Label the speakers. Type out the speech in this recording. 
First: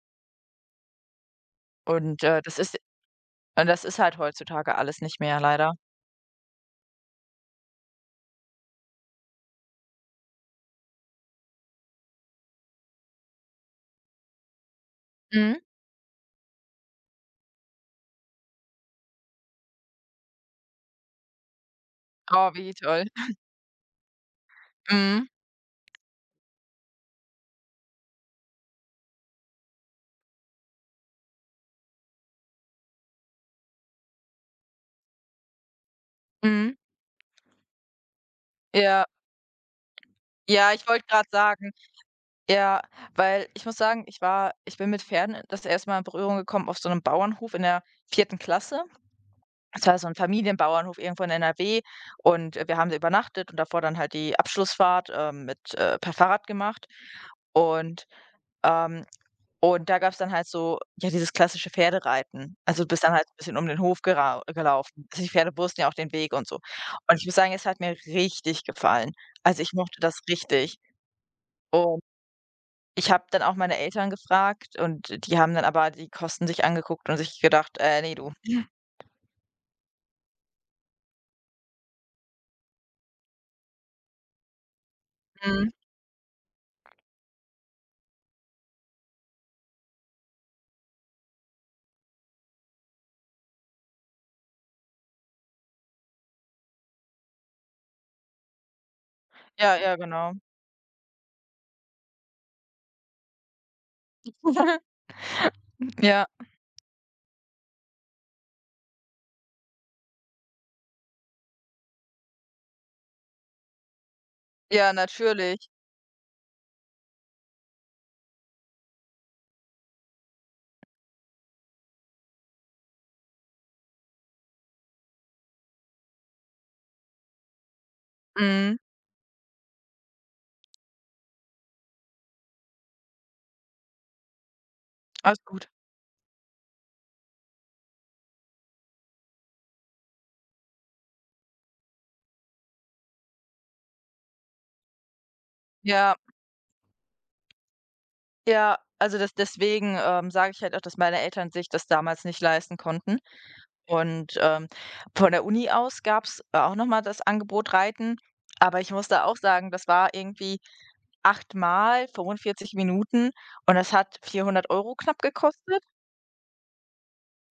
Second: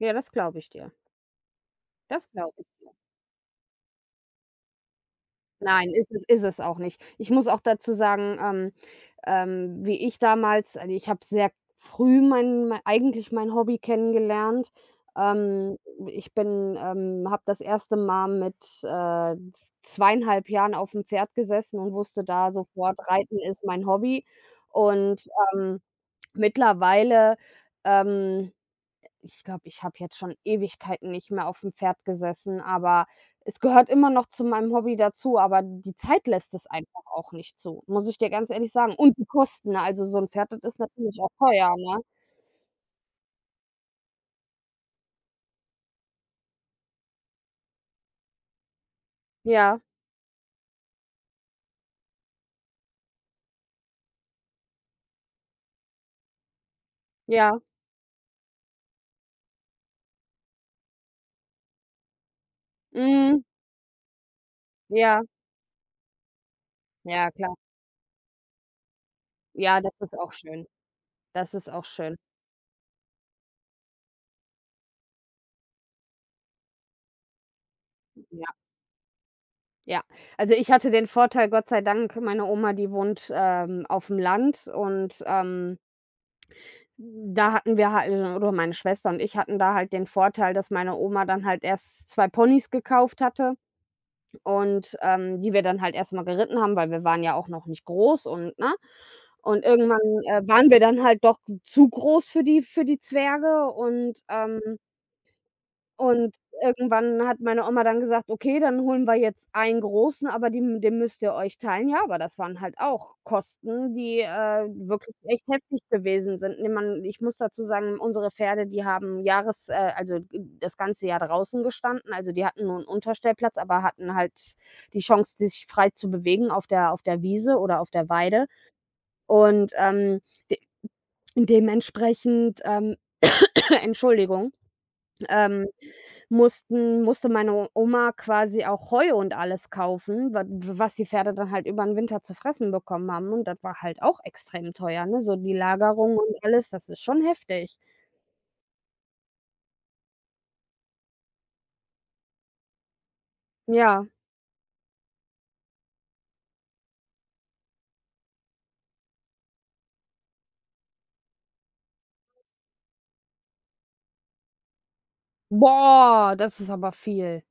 Speaker 1: Ja, das glaube ich dir.
Speaker 2: Und,
Speaker 1: Das
Speaker 2: äh, das
Speaker 1: glaube ich
Speaker 2: ist
Speaker 1: dir.
Speaker 2: und das ist halt heutzutage alles nicht mehr, leider.
Speaker 1: Nein, ist es ist es auch nicht. Ich muss auch dazu sagen, ähm, ähm wie ich damals also, ich habe sehr früh mein mei eigentlich mein Hobby kennengelernt.
Speaker 2: Mhm.
Speaker 1: Ähm, ich bin, ähm habe das erste Mal mit, äh, z 2,5 Jahren aufm Pferd gesessen und wusste da
Speaker 2: Oh, wie
Speaker 1: sofort,
Speaker 2: toll.
Speaker 1: Reiten ist mein Hobby. Und,
Speaker 2: Mhm.
Speaker 1: ähm, mittlerweile, ähm ich glaube, ich habe jetzt schon Ewigkeiten nicht mehr aufm Pferd gesessen, aber es gehört immer noch zu meinem Hobby dazu, aber die Zeit lässt es
Speaker 2: Mhm.
Speaker 1: einfach auch nicht zu, muss ich dir ganz ehrlich sagen.
Speaker 2: Ja.
Speaker 1: Und die Kosten, ne? Also so 'n Pferd, das
Speaker 2: Ja,
Speaker 1: ist
Speaker 2: ich wollte
Speaker 1: natürlich
Speaker 2: gerade
Speaker 1: auch
Speaker 2: sagen
Speaker 1: teuer, ne?
Speaker 2: Ja, weil ich muss sagen, ich war ich bin mit Pferden, äh, das 1. Mal in Berührung gekommen auf so 'nem Bauernhof in der 4. Klasse.
Speaker 1: Ja.
Speaker 2: Das war so 'n Familienbauernhof irgendwo in NRW und, äh, wir haben da übernachtet und davor dann halt die Abschlussfahrt, ähm, mit äh, per Fahrrad gemacht.
Speaker 1: Ja.
Speaker 2: Und, ähm und da gab's dann halt so, ja, dieses klassische Pferdereiten. Also, du bist dann halt 'n
Speaker 1: Mhm.
Speaker 2: bisschen um den Hof gerau gelaufen. Also,
Speaker 1: Ja.
Speaker 2: die Pferde wussten ja auch den Weg und so. Und ich
Speaker 1: Ja,
Speaker 2: muss sagen,
Speaker 1: klar.
Speaker 2: es hat mir richtig gefallen. Also, ich
Speaker 1: Ja, das
Speaker 2: mochte
Speaker 1: ist
Speaker 2: das
Speaker 1: auch schön.
Speaker 2: richtig.
Speaker 1: Das ist auch
Speaker 2: Und
Speaker 1: schön.
Speaker 2: ich habe dann auch meine Eltern gefragt, und die haben dann aber die Kosten sich angeguckt und sich gedacht: „Äh, ne, du.“
Speaker 1: Ja.
Speaker 2: [unintelligible]
Speaker 1: Ja, also, ich hatte den Vorteil, Gott sei Dank meine Oma, die wohnt, ähm, auf'm Land und,
Speaker 2: Mhm.
Speaker 1: ähm hm, da hatten wir halt o oder meine Schwester und ich hatten da halt den Vorteil, dass meine Oma dann halt erst 2 Ponys gekauft hatte und, ähm die wir dann halt erst mal geritten haben, weil wir waren ja auch noch nicht groß und ne? Und
Speaker 2: Ja, ja,
Speaker 1: irgendwann,
Speaker 2: genau.
Speaker 1: äh, waren wir dann halt doch zu groß für die für die Zwerge und, ähm
Speaker 2: Hm, ja.
Speaker 1: und irgendwann hat meine Oma dann gesagt: „Okay, dann holen wir jetzt einen Großen, aber den den müsst ihr euch teilen.“ Ja, aber das waren halt auch Kosten, die, äh,
Speaker 2: Ja,
Speaker 1: wirklich echt
Speaker 2: natürlich.
Speaker 1: heftig gewesen sind. Ne, man ich muss dazu sagen, unsere Pferde, die haben Jahres äh, also, d das ganze Jahr draußen gestanden. Also, die hatten nur 'n Unterstellplatz, aber hatten halt die Chance, sich frei zu bewegen auf der auf der Wiese oder auf der Weide.
Speaker 2: Mhm.
Speaker 1: Und, ähm, de d dementsprechend ähm Entschuldigung
Speaker 2: Alles gut.
Speaker 1: ähm, mussten musste meine Oma quasi auch Heu und alles kaufen, wa w was die Pferde dann halt übern Winter zu fressen bekommen haben. Und das war halt auch extrem teuer, ne? So die
Speaker 2: Ja.
Speaker 1: Lagerung und alles, das ist schon heftig.
Speaker 2: Ja, also, des deswegen, ähm, sage ich halt auch, dass meine Eltern sich das damals nicht leisten konnten.
Speaker 1: Ja.
Speaker 2: Und, ähm, von der Uni aus gab's auch noch mal das Angebot Reiten. Aber ich muss da auch sagen, das war irgendwie 8 Mal, 45 Minuten und das hat 400 € knapp gekostet?
Speaker 1: Boah, das ist aber viel.